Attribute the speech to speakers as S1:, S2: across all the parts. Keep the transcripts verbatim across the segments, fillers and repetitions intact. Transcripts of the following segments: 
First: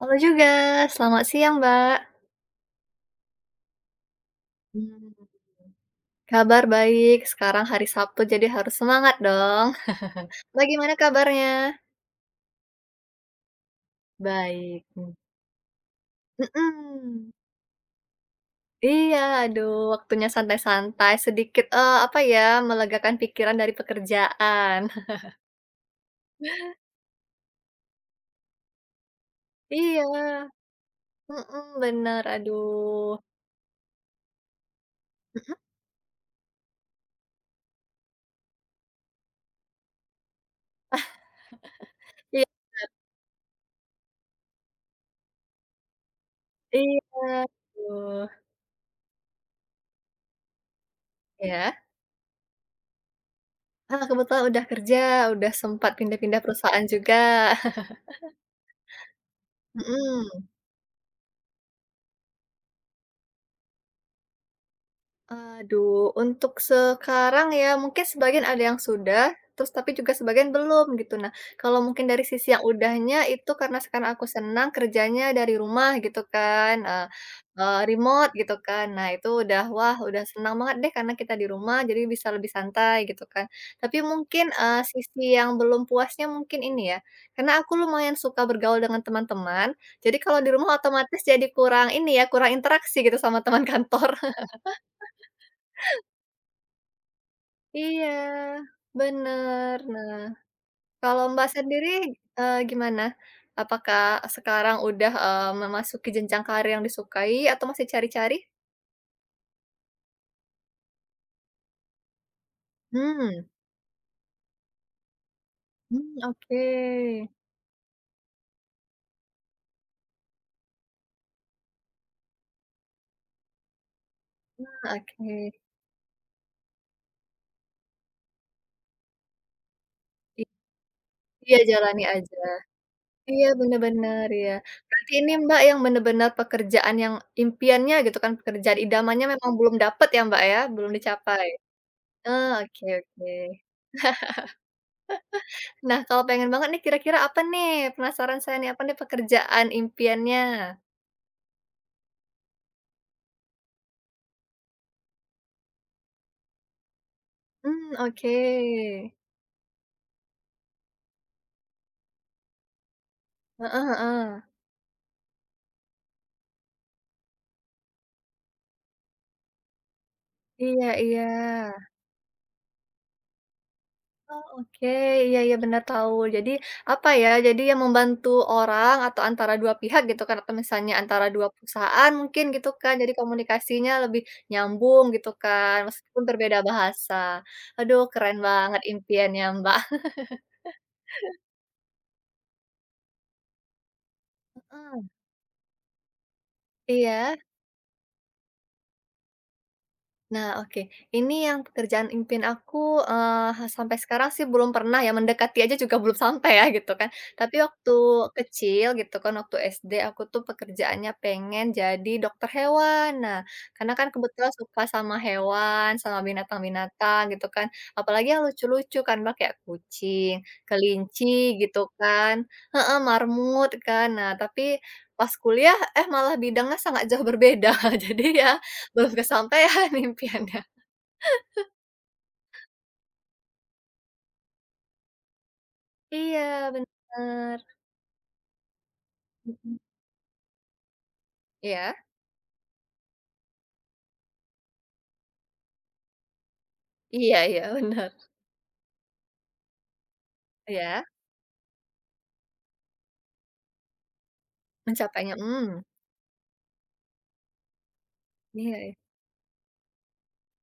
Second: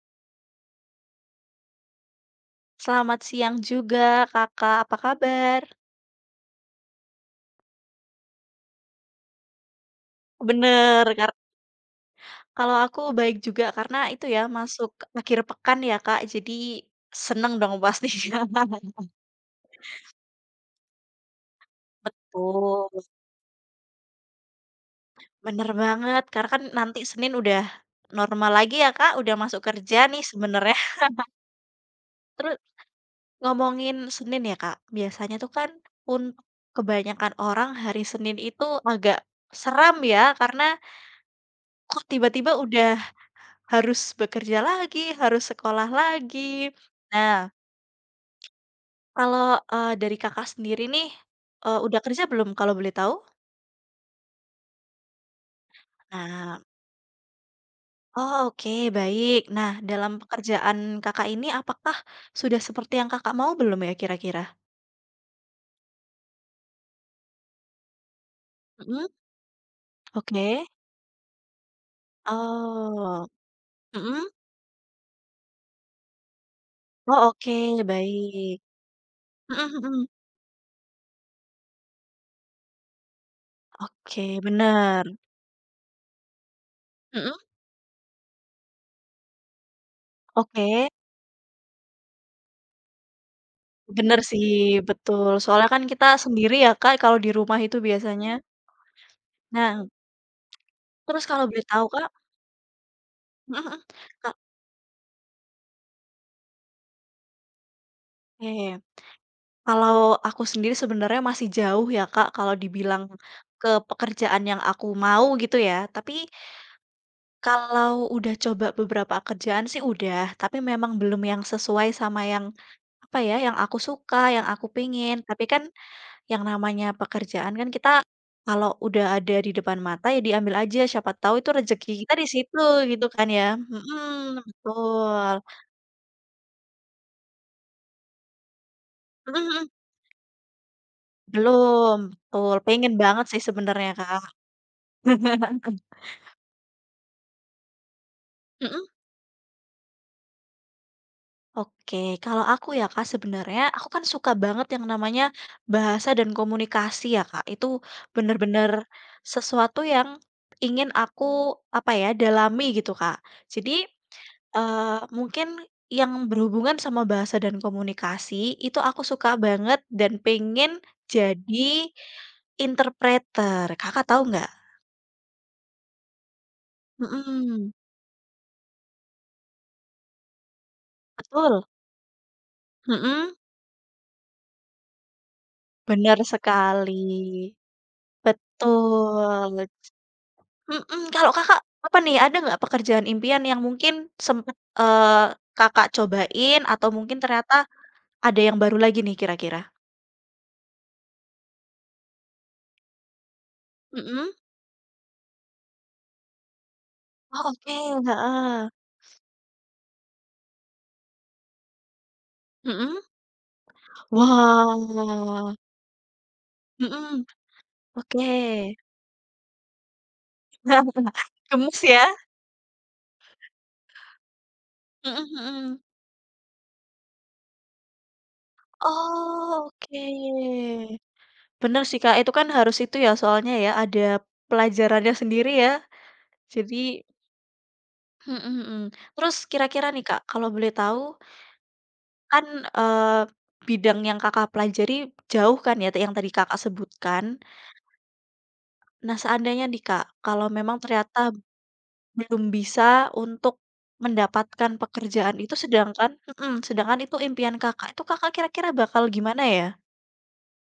S1: Halo juga, selamat siang, Mbak.
S2: Selamat siang juga Kakak, apa
S1: Mmm.
S2: kabar?
S1: Kabar baik, sekarang hari Sabtu jadi harus semangat dong. Mbak gimana
S2: Bener, kar
S1: kabarnya?
S2: kalau aku baik juga karena itu ya
S1: Baik,
S2: masuk
S1: mmm.
S2: akhir pekan ya Kak, jadi
S1: Mhm.
S2: seneng dong pastinya.
S1: Iya, aduh waktunya santai-santai sedikit, eee, apa ya,
S2: Betul,
S1: melegakan pikiran dari pekerjaan.
S2: bener banget karena kan nanti Senin udah normal lagi ya Kak, udah masuk kerja nih
S1: Iya,
S2: sebenarnya.
S1: mhm, bener,
S2: Terus
S1: aduh.
S2: ngomongin Senin ya Kak, biasanya tuh
S1: Mhm,
S2: kan untuk kebanyakan orang hari Senin itu agak seram ya karena kok
S1: iya
S2: tiba-tiba udah harus bekerja lagi, harus sekolah lagi.
S1: iya,
S2: Nah,
S1: aduh,
S2: kalau, eee, dari Kakak sendiri nih,
S1: ya?
S2: eee, udah kerja belum kalau boleh tahu?
S1: Ah, kebetulan udah kerja, udah sempat pindah-pindah
S2: Nah,
S1: perusahaan juga.
S2: oh oke, baik. Nah, dalam
S1: Mhm.
S2: pekerjaan Kakak ini apakah sudah seperti yang Kakak mau belum ya kira-kira?
S1: Aduh, untuk sekarang ya mungkin sebagian ada yang
S2: Mhm,
S1: sudah, terus tapi juga sebagian
S2: oke.
S1: belum gitu. Nah, kalau mungkin dari sisi yang udahnya
S2: Oh,
S1: itu karena sekarang aku
S2: mhm.
S1: senang kerjanya dari rumah gitu kan, eee
S2: Oh
S1: eee,
S2: oke,
S1: remote gitu
S2: baik.
S1: kan. Nah itu udah,
S2: Mhm
S1: wah
S2: mhm.
S1: udah senang banget deh karena kita di rumah jadi bisa lebih santai gitu kan. Tapi
S2: Oke,
S1: mungkin, eee,
S2: bener.
S1: sisi yang belum puasnya mungkin ini ya,
S2: Mhm,
S1: karena aku lumayan suka bergaul dengan teman-teman, jadi kalau di rumah
S2: oke.
S1: otomatis jadi kurang ini ya, kurang interaksi gitu sama teman kantor.
S2: Benar sih, betul. Soalnya kan kita sendiri ya Kak, kalau di rumah itu
S1: Iya,
S2: biasanya.
S1: bener.
S2: Nah.
S1: Nah, kalau
S2: Terus kalau
S1: Mbak
S2: boleh tahu
S1: sendiri,
S2: Kak,
S1: eee, gimana?
S2: mhm mhm,
S1: Apakah
S2: Kak,
S1: sekarang udah, eee, memasuki jenjang karir yang disukai atau masih cari-cari?
S2: oke. Kalau aku sendiri sebenarnya masih jauh ya Kak, kalau dibilang
S1: Hmm.
S2: ke pekerjaan yang aku mau gitu ya.
S1: Mmm,
S2: Tapi
S1: oke.
S2: kalau udah coba beberapa kerjaan sih udah, tapi memang belum yang sesuai sama yang, apa ya, yang aku suka, yang aku
S1: Ah,
S2: pengen. Tapi
S1: oke.
S2: kan yang namanya pekerjaan kan kita kalau udah ada di depan mata ya
S1: I
S2: diambil aja, siapa tahu itu
S1: iya,
S2: rezeki
S1: jalani
S2: kita di
S1: aja.
S2: situ gitu kan ya.
S1: Iya, bener bener,
S2: Mhm,
S1: ya. Berarti ini
S2: betul.
S1: Mbak yang bener-bener pekerjaan yang impiannya gitu kan, pekerjaan idamannya
S2: Mhm
S1: memang
S2: mhm.
S1: belum dapet ya Mbak ya, belum dicapai?
S2: Belum,
S1: Ah,
S2: betul.
S1: oke
S2: Pengen
S1: oke.
S2: banget sih sebenarnya, Kak.
S1: Nah, kalau pengen banget nih kira-kira apa nih? Penasaran saya nih, apa
S2: Mhm,
S1: nih pekerjaan impiannya?
S2: oke. Kalau aku ya, Kak, sebenarnya aku kan suka banget yang namanya bahasa dan komunikasi ya, Kak. Itu
S1: Mmm, oke.
S2: bener-bener sesuatu yang ingin aku, apa ya, dalami gitu, Kak. Jadi,
S1: Heeh heeh.
S2: eee, mungkin yang berhubungan sama bahasa dan komunikasi itu aku suka banget dan pengen
S1: Iya iya.
S2: jadi interpreter. Kakak tahu
S1: Oh,
S2: nggak?
S1: oke. Iya iya, bener tahu. Jadi apa ya, jadi
S2: Mhm,
S1: yang membantu orang atau antara dua pihak gitu kan, atau misalnya antara dua
S2: betul,
S1: perusahaan mungkin gitu kan, jadi
S2: mhm.
S1: komunikasinya lebih nyambung gitu kan,
S2: Bener
S1: meskipun berbeda
S2: sekali,
S1: bahasa. Aduh, keren banget impiannya,
S2: betul.
S1: Mbak.
S2: Mhm, kalau Kakak, apa nih, ada nggak pekerjaan impian yang mungkin sempet,
S1: Heeh.
S2: eee, Kakak cobain atau mungkin
S1: Iya?
S2: ternyata ada yang baru lagi nih kira-kira?
S1: Nah, oke. Ini yang pekerjaan impian aku, eee, sampai
S2: Mhm.
S1: sekarang sih belum pernah ya, mendekati aja juga belum sampai ya, gitu kan.
S2: Oh,
S1: Tapi
S2: oke,
S1: waktu
S2: heeh,
S1: kecil gitu kan, waktu S D aku tuh pekerjaannya pengen jadi dokter
S2: mhm.
S1: hewan. Nah, karena kan kebetulan suka sama
S2: Wah,
S1: hewan, sama binatang-binatang
S2: mhm,
S1: gitu kan,
S2: oke.
S1: apalagi yang lucu-lucu kan, Mbak, kayak kucing, kelinci gitu
S2: Gemes ya?
S1: kan heeh, marmut kan. Nah, tapi
S2: Mhm
S1: pas kuliah,
S2: mhm.
S1: eh, malah bidangnya sangat jauh berbeda. Jadi ya belum
S2: Oh,
S1: kesampaian
S2: oke.
S1: impiannya.
S2: Bener sih, Kak, itu kan harus itu ya soalnya ya, ada pelajarannya sendiri ya.
S1: Iya,
S2: Jadi
S1: bener.
S2: mhm mhm. Terus
S1: Mhm.
S2: kira-kira nih Kak, kalau boleh tahu
S1: Iya,
S2: kan, eee, bidang yang Kakak pelajari jauh kan ya yang tadi Kakak sebutkan.
S1: iya iya, bener.
S2: Nah seandainya nih Kak, kalau memang
S1: Iya,
S2: ternyata belum bisa untuk mendapatkan
S1: mencapainya
S2: pekerjaan itu
S1: mmm,
S2: sedangkan mhm, sedangkan itu impian Kakak, itu Kakak kira-kira
S1: iya. Iya.
S2: bakal gimana ya?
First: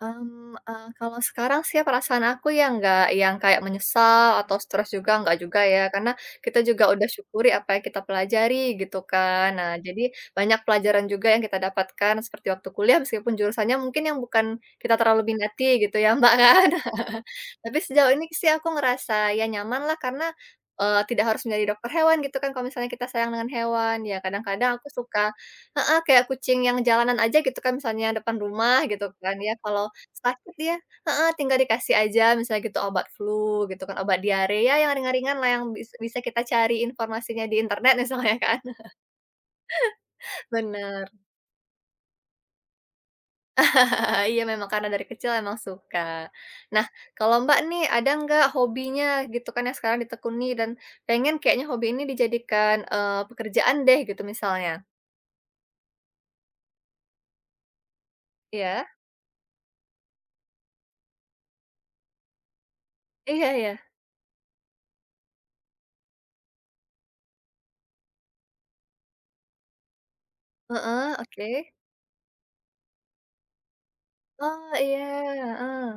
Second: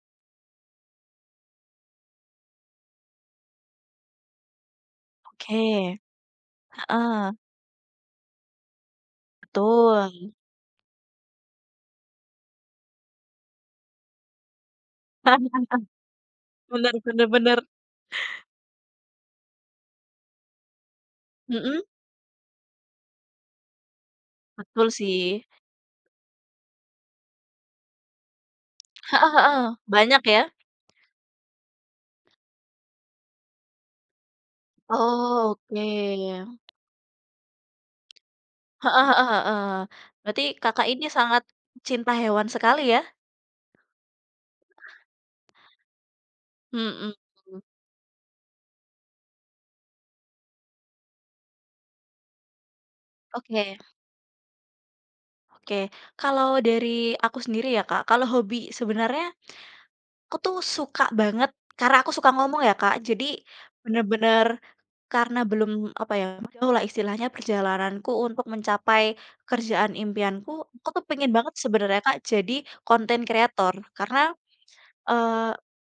S1: Mmm, eee, kalau sekarang sih ya perasaan aku ya nggak yang kayak menyesal atau stres juga, nggak juga ya.
S2: Oke,
S1: Karena kita juga udah
S2: heeh,
S1: syukuri apa yang kita pelajari gitu kan. Nah, jadi
S2: betul.
S1: banyak pelajaran juga yang kita dapatkan seperti waktu kuliah meskipun jurusannya mungkin yang bukan kita terlalu minati gitu ya, Mbak, kan.
S2: Bener bener bener,
S1: Tapi sejauh ini sih aku ngerasa ya nyaman lah karena, eee, tidak harus menjadi
S2: mhm,
S1: dokter hewan gitu kan kalau misalnya kita sayang dengan hewan. Ya kadang-kadang aku
S2: betul
S1: suka
S2: sih.
S1: heeh, kayak kucing yang jalanan aja gitu kan misalnya depan rumah gitu
S2: Heeh
S1: kan ya,
S2: heeh,
S1: kalau
S2: banyak ya?
S1: sakit ya, heeh, tinggal dikasih aja misalnya gitu obat flu gitu kan, obat diare ya yang ringan-ringan lah
S2: Oh,
S1: yang
S2: oke.
S1: bis bisa kita cari informasinya di internet misalnya kan.
S2: Heeh heeh heeh. Berarti Kakak ini
S1: Bener,
S2: sangat cinta hewan sekali ya?
S1: heeh, iya memang karena dari kecil emang suka. Nah
S2: Mhm.
S1: kalau Mbak nih ada nggak hobinya gitu kan yang sekarang ditekuni dan pengen kayaknya hobi ini dijadikan, eee, pekerjaan
S2: Oke
S1: deh gitu misalnya?
S2: oke. Kalau dari aku sendiri ya, Kak, kalau hobi
S1: Iya?
S2: sebenarnya aku tuh suka banget karena aku suka ngomong ya, Kak, jadi
S1: Iya iya.
S2: bener-bener karena belum, apa ya, jauh lah istilahnya perjalananku untuk mencapai kerjaan impianku, aku tuh
S1: Heeh,
S2: pengen banget
S1: oke.
S2: sebenarnya, Kak, jadi content creator karena,
S1: Oh iya,
S2: eee
S1: heeh,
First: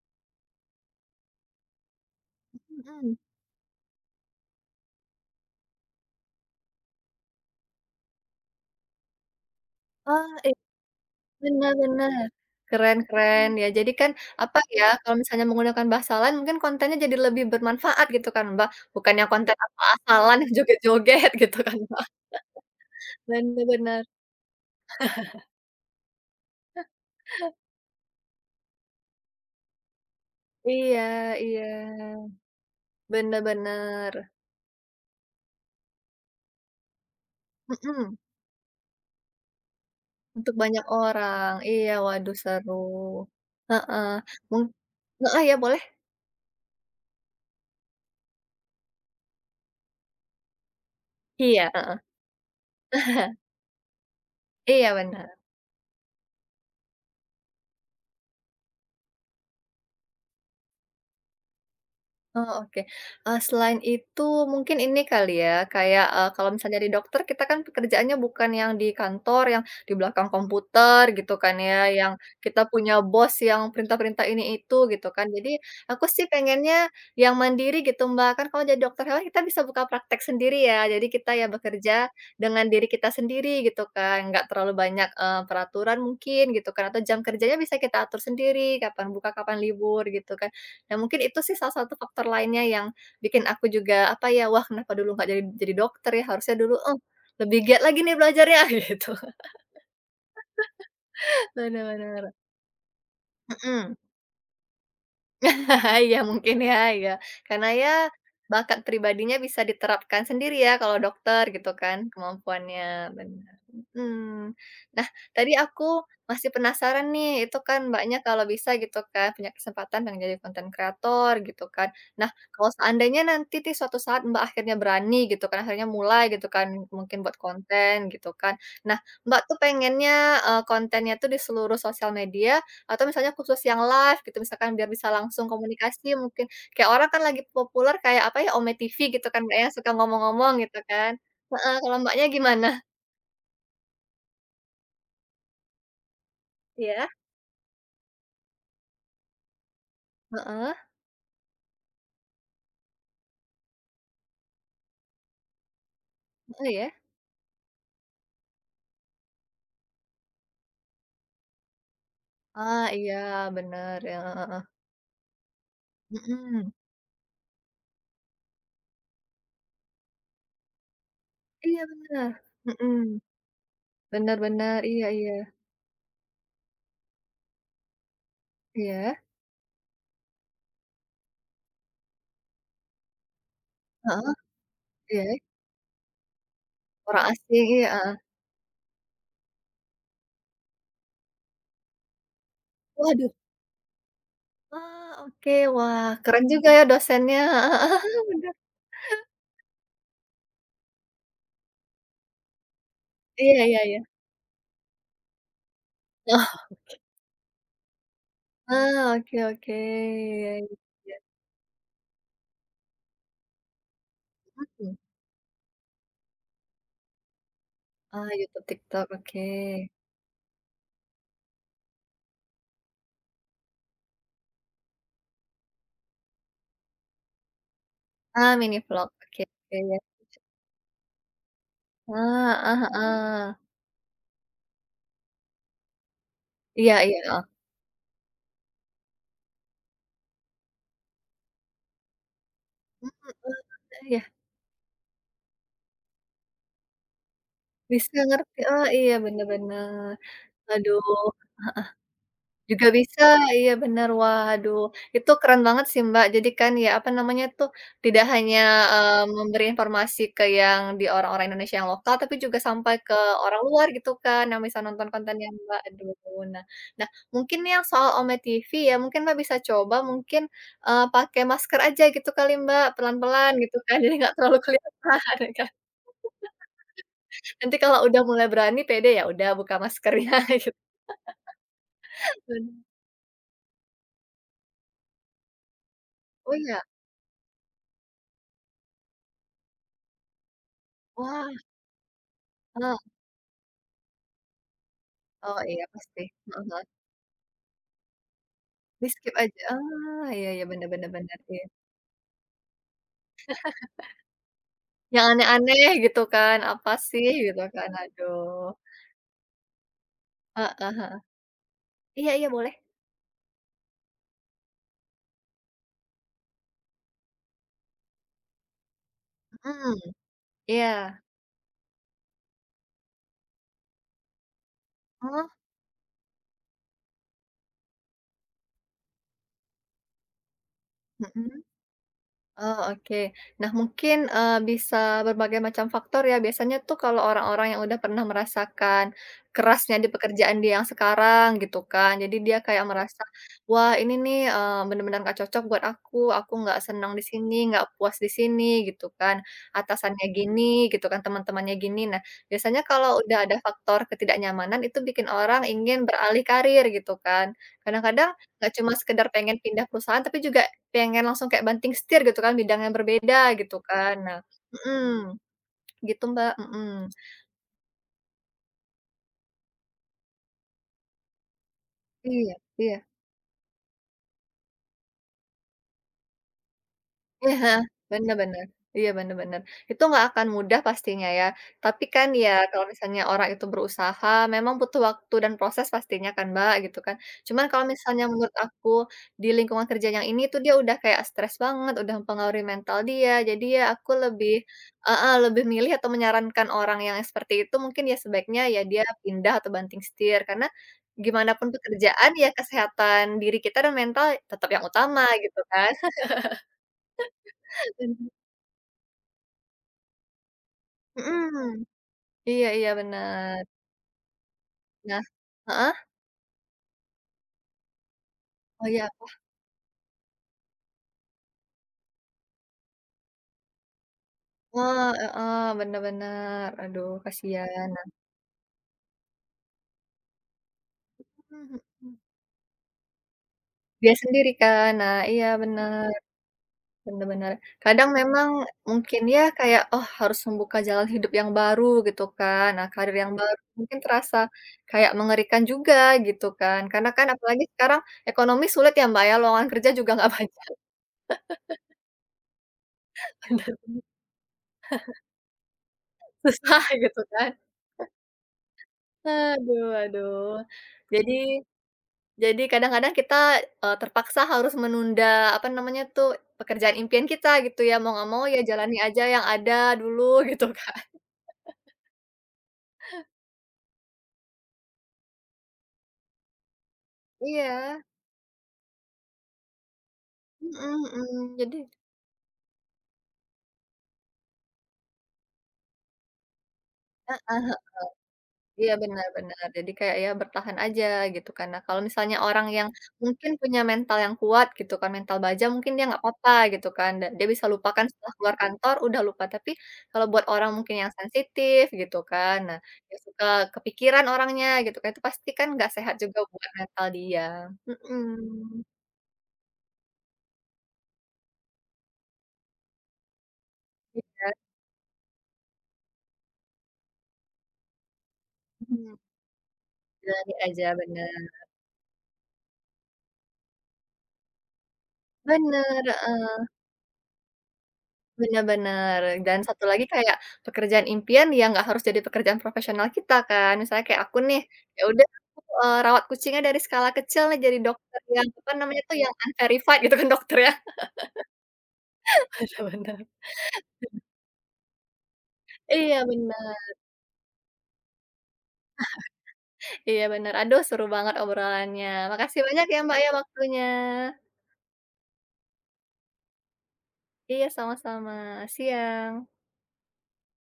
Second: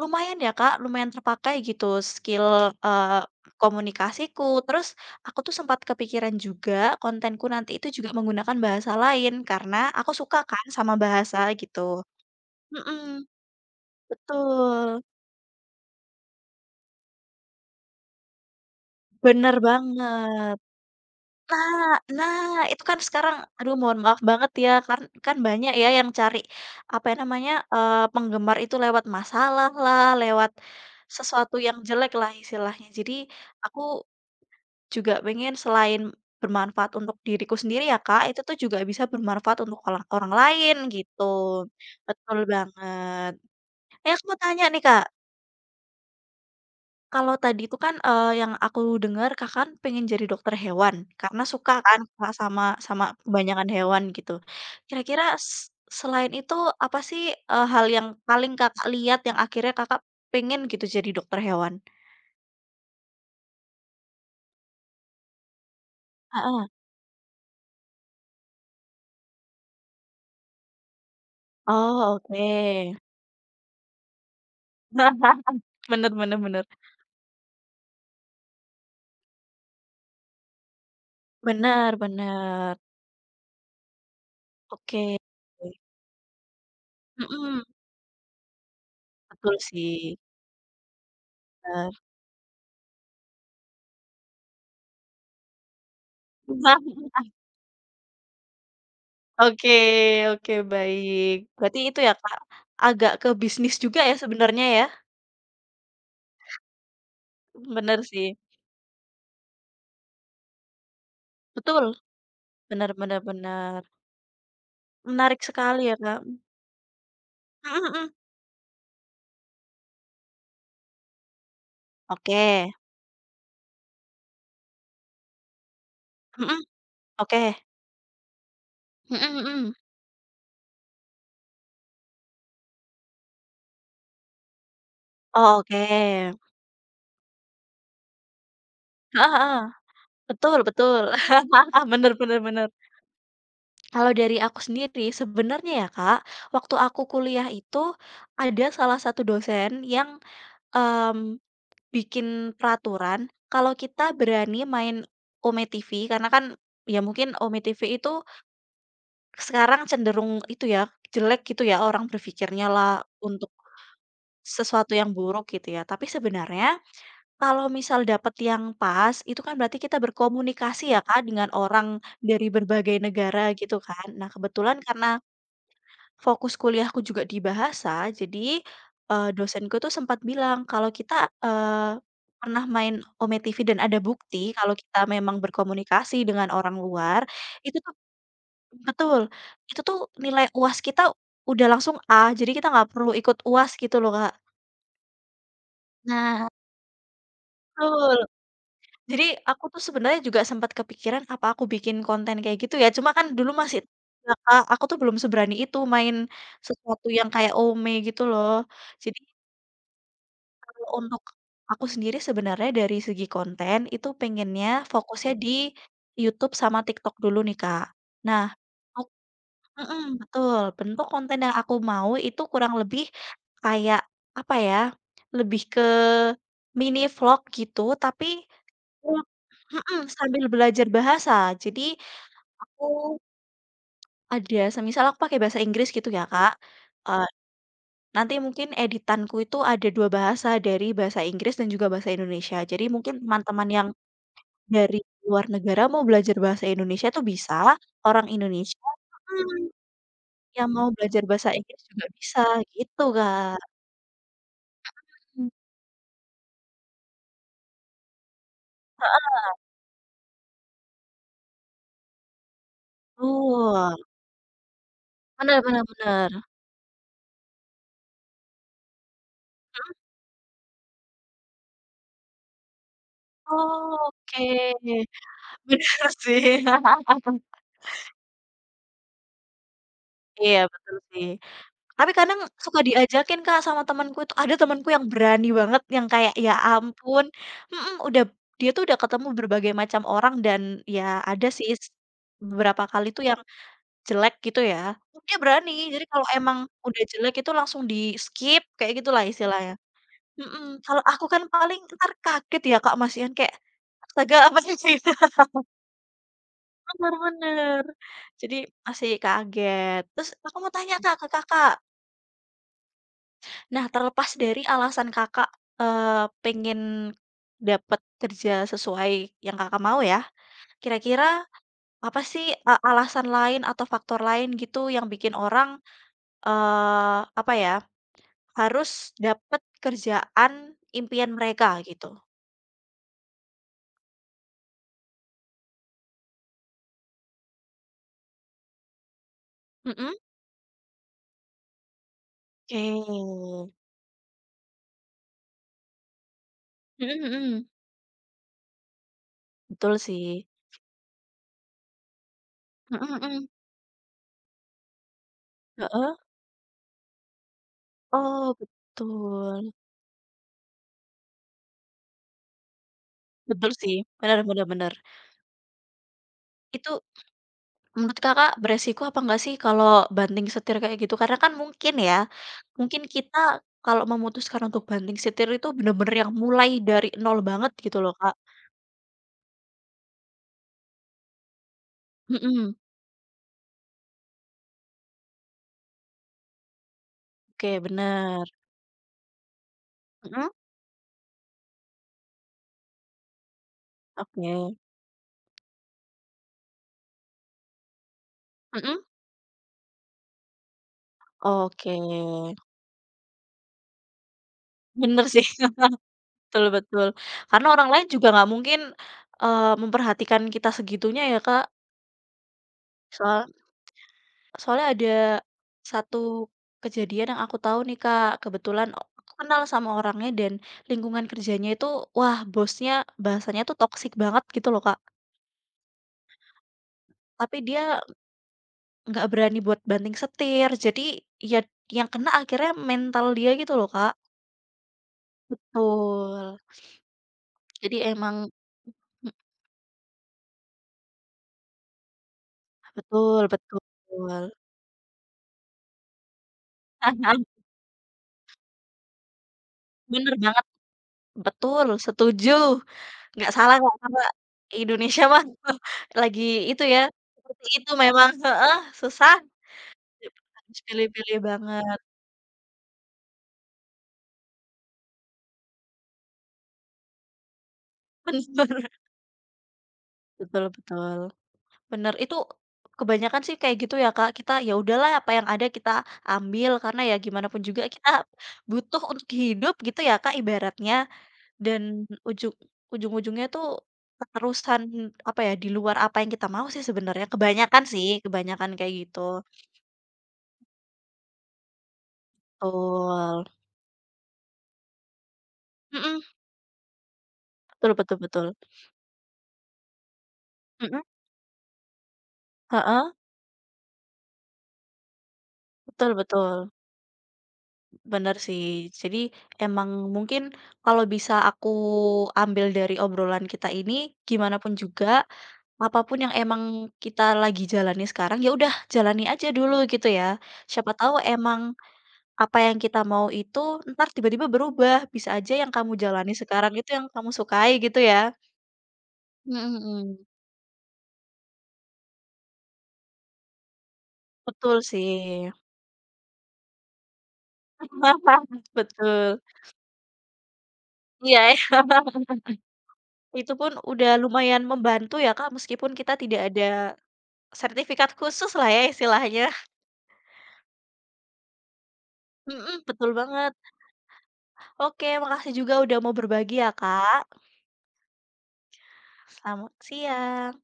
S2: lumayan ya Kak, lumayan terpakai gitu skill,
S1: mhm.
S2: eee, komunikasiku. Terus aku tuh sempat kepikiran juga kontenku nanti itu juga menggunakan bahasa lain karena aku
S1: Oh
S2: suka
S1: iya.
S2: kan sama bahasa
S1: Bener
S2: gitu.
S1: bener. Keren
S2: Mhm,
S1: keren. Ya jadi kan, apa ya,
S2: betul,
S1: kalau misalnya menggunakan bahasa lain mungkin kontennya jadi lebih bermanfaat gitu kan, Mbak. Bukannya
S2: bener
S1: konten asal-asalan
S2: banget.
S1: joget-joget gitu
S2: Nah
S1: kan, Mbak.
S2: nah, itu kan sekarang
S1: Bener
S2: aduh mohon
S1: bener.
S2: maaf banget ya kan kan banyak ya yang cari apa ya namanya, eee, penggemar itu lewat masalah lah, lewat
S1: Iya
S2: sesuatu
S1: iya.
S2: yang jelek lah istilahnya. Jadi
S1: Bener
S2: aku
S1: bener.
S2: juga pengen selain bermanfaat untuk diriku sendiri ya,
S1: Mhm.
S2: Kak, itu tuh juga bisa bermanfaat untuk orang orang
S1: Untuk
S2: lain
S1: banyak
S2: gitu.
S1: orang. Iya, waduh
S2: Betul
S1: seru.
S2: banget.
S1: Heeh.
S2: Eh, aku mau
S1: Mung
S2: tanya nih, Kak,
S1: heeh, ya boleh?
S2: kalau tadi itu kan, eee, yang aku dengar Kakak kan pengen jadi dokter hewan karena
S1: Iya,
S2: suka kan Kakak sama
S1: heeh.
S2: sama kebanyakan hewan gitu.
S1: Iya
S2: Kira-kira
S1: bener.
S2: s selain itu apa sih, eee, hal yang paling Kakak lihat yang akhirnya Kakak pengen gitu jadi dokter hewan?
S1: Oh, oke. Eee, selain itu mungkin ini kali ya, kayak, eee, kalau
S2: Heeh.
S1: misalnya di dokter kita kan pekerjaannya bukan yang di kantor, yang di belakang komputer gitu kan ya,
S2: Oh,
S1: yang kita
S2: oke.
S1: punya bos yang perintah-perintah ini itu gitu kan. Jadi aku
S2: Bener
S1: sih
S2: bener bener.
S1: pengennya yang mandiri gitu Mbak, kan kalau jadi dokter hewan kita bisa buka praktek sendiri ya. Jadi kita ya
S2: Bener
S1: bekerja dengan
S2: bener.
S1: diri kita sendiri gitu kan, nggak terlalu banyak,
S2: Oke.
S1: eee, peraturan mungkin gitu kan, atau jam kerjanya
S2: Mhm,
S1: bisa kita atur sendiri, kapan buka,
S2: betul
S1: kapan
S2: sih,
S1: libur gitu kan. Nah, mungkin itu sih salah satu
S2: bener.
S1: faktor lainnya yang bikin aku juga, apa ya, "Wah, kenapa dulu nggak jadi jadi dokter ya? Harusnya dulu, eh, lebih giat lagi nih belajarnya," gitu.
S2: Oke oke, baik. Berarti itu ya,
S1: Benar-benar.
S2: Kak, agak ke bisnis juga ya sebenarnya ya?
S1: Iya mungkin ya, ya karena ya
S2: Bener sih.
S1: bakat pribadinya bisa diterapkan sendiri ya kalau dokter gitu
S2: Betul,
S1: kan
S2: bener
S1: kemampuannya,
S2: bener
S1: bener.
S2: bener.
S1: Mhm. Nah
S2: Menarik
S1: tadi
S2: sekali ya,
S1: aku
S2: Kak.
S1: masih penasaran nih, itu
S2: Mhm
S1: kan
S2: mhm.
S1: Mbaknya kalau bisa gitu kan punya kesempatan pengen jadi konten kreator gitu kan. Nah kalau
S2: Oke.
S1: seandainya nanti di suatu saat Mbak akhirnya berani gitu kan, akhirnya mulai gitu
S2: Mhm,
S1: kan mungkin buat
S2: oke.
S1: konten gitu kan. Nah
S2: Mhm
S1: Mbak tuh
S2: mhm.
S1: pengennya, eee, kontennya tuh di seluruh sosial media atau misalnya kursus yang live gitu, misalkan biar bisa langsung
S2: Oh,
S1: komunikasi
S2: oke.
S1: mungkin. Kayak orang kan lagi populer kayak apa ya, Ome T V gitu
S2: Heeh
S1: kan, Mbak,
S2: heeh.
S1: ya, suka ngomong-ngomong
S2: Betul
S1: gitu
S2: betul.
S1: kan. Heeh, kalau
S2: Bener
S1: Mbaknya
S2: bener bener.
S1: gimana?
S2: Kalau dari aku sendiri, sebenarnya ya Kak, waktu aku
S1: Iya?
S2: kuliah itu ada salah satu dosen yang
S1: Heeh
S2: mmm, bikin peraturan kalau kita berani main Ome T V karena kan
S1: heeh, ya?
S2: ya mungkin Ome T V itu sekarang cenderung itu ya, jelek gitu ya orang berpikirnya
S1: Ah,
S2: lah
S1: iya
S2: untuk
S1: bener, ya, heeh heeh.
S2: sesuatu yang buruk gitu ya. Tapi sebenarnya
S1: Mhm.
S2: kalau misal dapet yang pas, itu kan berarti kita berkomunikasi ya Kak dengan
S1: Iya
S2: orang
S1: bener,
S2: dari berbagai
S1: mhm.
S2: negara gitu kan. Nah
S1: Bener
S2: kebetulan
S1: bener, iya
S2: karena
S1: iya.
S2: fokus kuliahku juga di bahasa, jadi,
S1: Iya,
S2: eee, dosenku tuh sempat bilang kalau kita, eee, pernah main Ometivy dan ada
S1: heeh,
S2: bukti kalau kita
S1: iya.
S2: memang berkomunikasi dengan orang luar,
S1: Orang asing,
S2: itu
S1: iya,
S2: tuh
S1: heeh.
S2: betul, itu tuh nilai U A S kita udah langsung A, jadi kita nggak perlu
S1: Waduh,
S2: ikut U A S gitu loh, Kak.
S1: ah, oke, wah keren
S2: Nah.
S1: juga ya dosennya, heeh
S2: Betul,
S1: heeh, bener.
S2: jadi aku tuh sebenarnya juga sempat kepikiran apa aku bikin konten kayak gitu ya, cuma kan dulu
S1: Iya
S2: masih
S1: iya iya.
S2: ya, Kak, aku tuh belum seberani itu main
S1: Oh,
S2: sesuatu yang kayak Ome gitu loh.
S1: ah,
S2: Jadi
S1: oke oke, iya
S2: kalau
S1: iya.
S2: untuk aku sendiri sebenarnya dari segi konten itu pengennya
S1: Mmm,
S2: fokusnya di YouTube sama TikTok dulu nih, Kak.
S1: ah,
S2: Nah,
S1: YouTube, TikTok,
S2: ok
S1: oke.
S2: mhm, betul. Bentuk konten yang aku mau itu kurang lebih kayak, apa ya, lebih ke mini vlog gitu tapi
S1: Ah, mini vlog,
S2: vlog
S1: oke oke, ya.
S2: mhm, sambil belajar bahasa. Jadi
S1: Ah, heeh
S2: aku
S1: heeh.
S2: ada semisal aku pakai bahasa Inggris gitu ya, Kak,
S1: Iya iya,
S2: eh,
S1: heeh.
S2: nanti mungkin editanku itu ada dua bahasa, dari bahasa Inggris dan juga bahasa Indonesia. Jadi
S1: Mhm,
S2: mungkin teman-teman yang
S1: eee, iya,
S2: dari luar negara mau belajar bahasa Indonesia itu bisa,
S1: bisa
S2: orang
S1: ngerti,
S2: Indonesia
S1: oh, iya, bener
S2: mhm,
S1: bener.
S2: yang mau belajar
S1: Aduh.
S2: bahasa Inggris juga bisa,
S1: Juga
S2: gitu,
S1: bisa,
S2: Kak.
S1: iya bener. Waduh, itu
S2: Mhm.
S1: keren banget sih, Mbak. Jadi kan ya, apa namanya tuh, tidak hanya, eee, memberi informasi ke yang di orang-orang Indonesia yang lokal, tapi juga sampai ke orang luar
S2: Betul.
S1: gitu kan, yang bisa nonton konten yang
S2: Bener
S1: Mbak,
S2: bener bener.
S1: aduh. Nah nah, mungkin nih yang soal Ome T V ya, mungkin Mbak bisa coba mungkin, eee, pakai masker aja gitu kali, Mbak, pelan-pelan gitu kan, jadi nggak terlalu kelihatan
S2: Oke,
S1: ya kan.
S2: bener sih.
S1: Nanti kalau udah mulai berani, pede, ya udah buka maskernya
S2: Iya,
S1: gitu
S2: betul sih. Tapi kadang
S1: kan.
S2: suka diajakin Kak sama temanku itu, ada temanku yang berani banget yang kayak ya
S1: Oh, iya?
S2: ampun mhm, udah dia tuh udah ketemu berbagai macam orang dan ya ada
S1: Wah,
S2: sih s beberapa kali tuh yang jelek gitu ya, dia
S1: oh
S2: berani.
S1: iya
S2: Jadi
S1: pasti,
S2: kalau emang
S1: heeh heeh,
S2: udah jelek itu langsung di-skip kayak gitulah
S1: di-skip aja,
S2: istilahnya.
S1: ah, iya
S2: Mhm,
S1: iya bener
S2: kalau
S1: bener
S2: aku
S1: bener,
S2: kan
S1: iya.
S2: paling entar kaget ya Kak, Mas, Ian kayak, "Astaga apa sih ini?"
S1: Yang aneh-aneh gitu kan, apa
S2: Bener
S1: sih gitu
S2: bener.
S1: kan,
S2: Jadi
S1: aduh,
S2: masih kaget. Terus aku mau
S1: heeh
S2: tanya Kak,
S1: heeh,
S2: ke Kakak.
S1: iya iya boleh,
S2: Nah, terlepas dari alasan Kakak, eee, pengen dapat kerja sesuai yang Kakak
S1: mhm,
S2: mau ya,
S1: iya,
S2: kira-kira apa sih, e alasan lain atau faktor lain gitu yang bikin
S1: heeh,
S2: orang, eee, apa ya, harus dapat kerjaan impian
S1: mhm.
S2: mereka gitu?
S1: Oh, oke. Nah, mungkin, eee, bisa berbagai macam faktor ya. Biasanya tuh kalau orang-orang yang udah pernah merasakan kerasnya di
S2: Mhm.
S1: pekerjaan dia yang sekarang gitu kan, jadi dia kayak merasa,
S2: Oke.
S1: "Wah, ini nih, eee, bener-bener nggak cocok buat aku. Aku nggak senang
S2: Mhm
S1: di sini,
S2: mhm.
S1: nggak puas di sini," gitu kan.
S2: Betul
S1: Atasannya
S2: sih.
S1: gini gitu kan, teman-temannya gini. Nah, biasanya
S2: Mhm
S1: kalau udah
S2: mhm.
S1: ada faktor ketidaknyamanan itu bikin orang ingin
S2: Heeh.
S1: beralih karir gitu kan. Kadang-kadang
S2: Oh,
S1: nggak cuma sekedar pengen
S2: betul.
S1: pindah perusahaan, tapi juga pengen langsung kayak banting setir gitu kan, bidang yang berbeda
S2: Betul
S1: gitu
S2: sih.
S1: kan. Nah
S2: Benar benar benar.
S1: mhm, gitu Mbak, mhm.
S2: Itu menurut Kakak beresiko apa nggak sih kalau banting setir kayak gitu? Karena kan mungkin ya,
S1: Iya iya.
S2: mungkin kita kalau memutuskan untuk banting setir itu bener-bener yang mulai dari nol
S1: Iya,
S2: banget
S1: heeh,
S2: gitu loh,
S1: bener
S2: Kak.
S1: bener. Iya, bener bener. Itu nggak akan mudah pastinya ya, tapi kan ya
S2: Mhm,
S1: kalau misalnya orang itu berusaha memang butuh waktu dan proses pastinya kan, Mbak, gitu kan. Cuman
S2: oke
S1: kalau misalnya
S2: bener,
S1: menurut aku di lingkungan kerja yang ini
S2: mhm,
S1: tuh dia udah kayak stres banget, udah mempengaruhi mental dia, jadi ya aku lebih
S2: oke,
S1: heeh, lebih milih atau menyarankan orang yang seperti itu mungkin ya sebaiknya ya dia
S2: mhm,
S1: pindah atau banting setir, karena gimana pun
S2: oke.
S1: pekerjaan ya kesehatan diri kita dan mental tetap yang utama
S2: Bener sih,
S1: gitu kan.
S2: betul betul. Karena orang lain juga nggak mungkin, eee, memperhatikan kita segitunya ya, Kak.
S1: Mhm, iya iya
S2: Soal
S1: bener.
S2: Soalnya ada
S1: Nah heeh?
S2: satu kejadian yang aku tahu nih, Kak.
S1: Oh
S2: Kebetulan o
S1: iya,
S2: aku kenal sama orangnya dan lingkungan kerjanya itu, wah, bosnya bahasanya tuh toksik banget gitu loh, Kak.
S1: heeh heeh, bener bener, aduh
S2: Tapi
S1: kasihan.
S2: dia
S1: Nah
S2: nggak berani buat banting setir. Jadi ya
S1: mhm
S2: yang
S1: mhm.
S2: kena akhirnya mental dia gitu loh,
S1: Dia
S2: Kak.
S1: sendiri kan, nah iya bener,
S2: Betul.
S1: bener bener.
S2: Jadi
S1: Kadang
S2: emang
S1: memang mungkin
S2: mhm,
S1: ya kayak, oh harus membuka jalan hidup yang baru gitu kan, nah karir yang
S2: betul
S1: baru
S2: betul.
S1: mungkin terasa kayak mengerikan juga gitu kan, karena kan apalagi sekarang ekonomi sulit ya Mbak ya, lowongan kerja juga nggak
S2: Bener banget,
S1: banyak,
S2: betul, setuju. Nggak salah
S1: dan
S2: kok karena Indonesia mah lagi itu
S1: susah
S2: ya,
S1: gitu kan.
S2: seperti itu memang heeh, susah
S1: Aduh aduh,
S2: harus
S1: jadi
S2: pilih-pilih banget,
S1: Jadi kadang-kadang kita, eee, terpaksa harus menunda, apa namanya tuh, pekerjaan impian kita gitu ya, mau nggak mau ya
S2: bener,
S1: jalani aja yang ada dulu
S2: betul
S1: gitu, kan.
S2: betul, bener. Itu kebanyakan sih kayak gitu ya, Kak, kita ya udahlah apa yang ada kita ambil karena ya gimana pun juga
S1: Iya,
S2: kita butuh untuk hidup gitu ya, Kak, ibaratnya
S1: mhm mhm, jadi
S2: dan ujung ujung-ujungnya tuh keterusan, apa ya, di luar apa yang kita mau sih sebenarnya, kebanyakan sih, kebanyakan
S1: iya,
S2: kayak gitu,
S1: benar benar. Jadi kayak ya bertahan aja gitu kan. Nah, kalau misalnya orang yang
S2: betul,
S1: mungkin punya mental yang kuat gitu kan, mental baja mungkin dia
S2: mhm,
S1: nggak apa-apa gitu kan, da dia bisa
S2: betul
S1: lupakan
S2: betul
S1: setelah
S2: betul.
S1: keluar kantor udah lupa. Tapi kalau buat orang mungkin
S2: Mhm,
S1: yang sensitif gitu kan, nah
S2: heeh,
S1: yang suka kepikiran orangnya gitu kan, itu pasti kan nggak
S2: betul
S1: sehat juga buat
S2: betul,
S1: mental dia.
S2: bener sih.
S1: Mhm.
S2: Jadi emang mungkin kalau bisa aku ambil dari obrolan kita ini,
S1: Iya,
S2: gimana pun juga, apapun yang emang kita lagi jalani sekarang, ya udah
S1: mhm,
S2: jalani aja dulu gitu ya.
S1: jalani aja,
S2: Siapa tahu
S1: benar.
S2: emang apa yang kita mau itu ntar tiba-tiba berubah, bisa aja yang kamu
S1: Bener,
S2: jalani sekarang itu yang kamu sukai gitu ya.
S1: bener bener, dan
S2: Mhm
S1: satu lagi
S2: mhm,
S1: kayak pekerjaan impian yang nggak harus jadi pekerjaan profesional kita kan. Misalnya kayak aku nih,
S2: betul
S1: ya
S2: sih.
S1: udah aku, eee, rawat kucingnya dari skala kecil nih jadi dokter yang apa namanya tuh, yang
S2: Betul,
S1: unverified gitu kan dokter ya.
S2: iya.
S1: Bener bener.
S2: Itu pun udah lumayan membantu ya, Kak, meskipun kita
S1: Iya
S2: tidak ada
S1: bener
S2: sertifikat khusus lah ya istilahnya.
S1: iya bener. Aduh seru banget obrolannya. Makasih
S2: Mhm,
S1: banyak ya
S2: betul
S1: Mbak ya
S2: banget.
S1: waktunya.
S2: Oke, makasih juga udah mau berbagi ya, Kak.
S1: Iya sama-sama, siang.
S2: Selamat siang.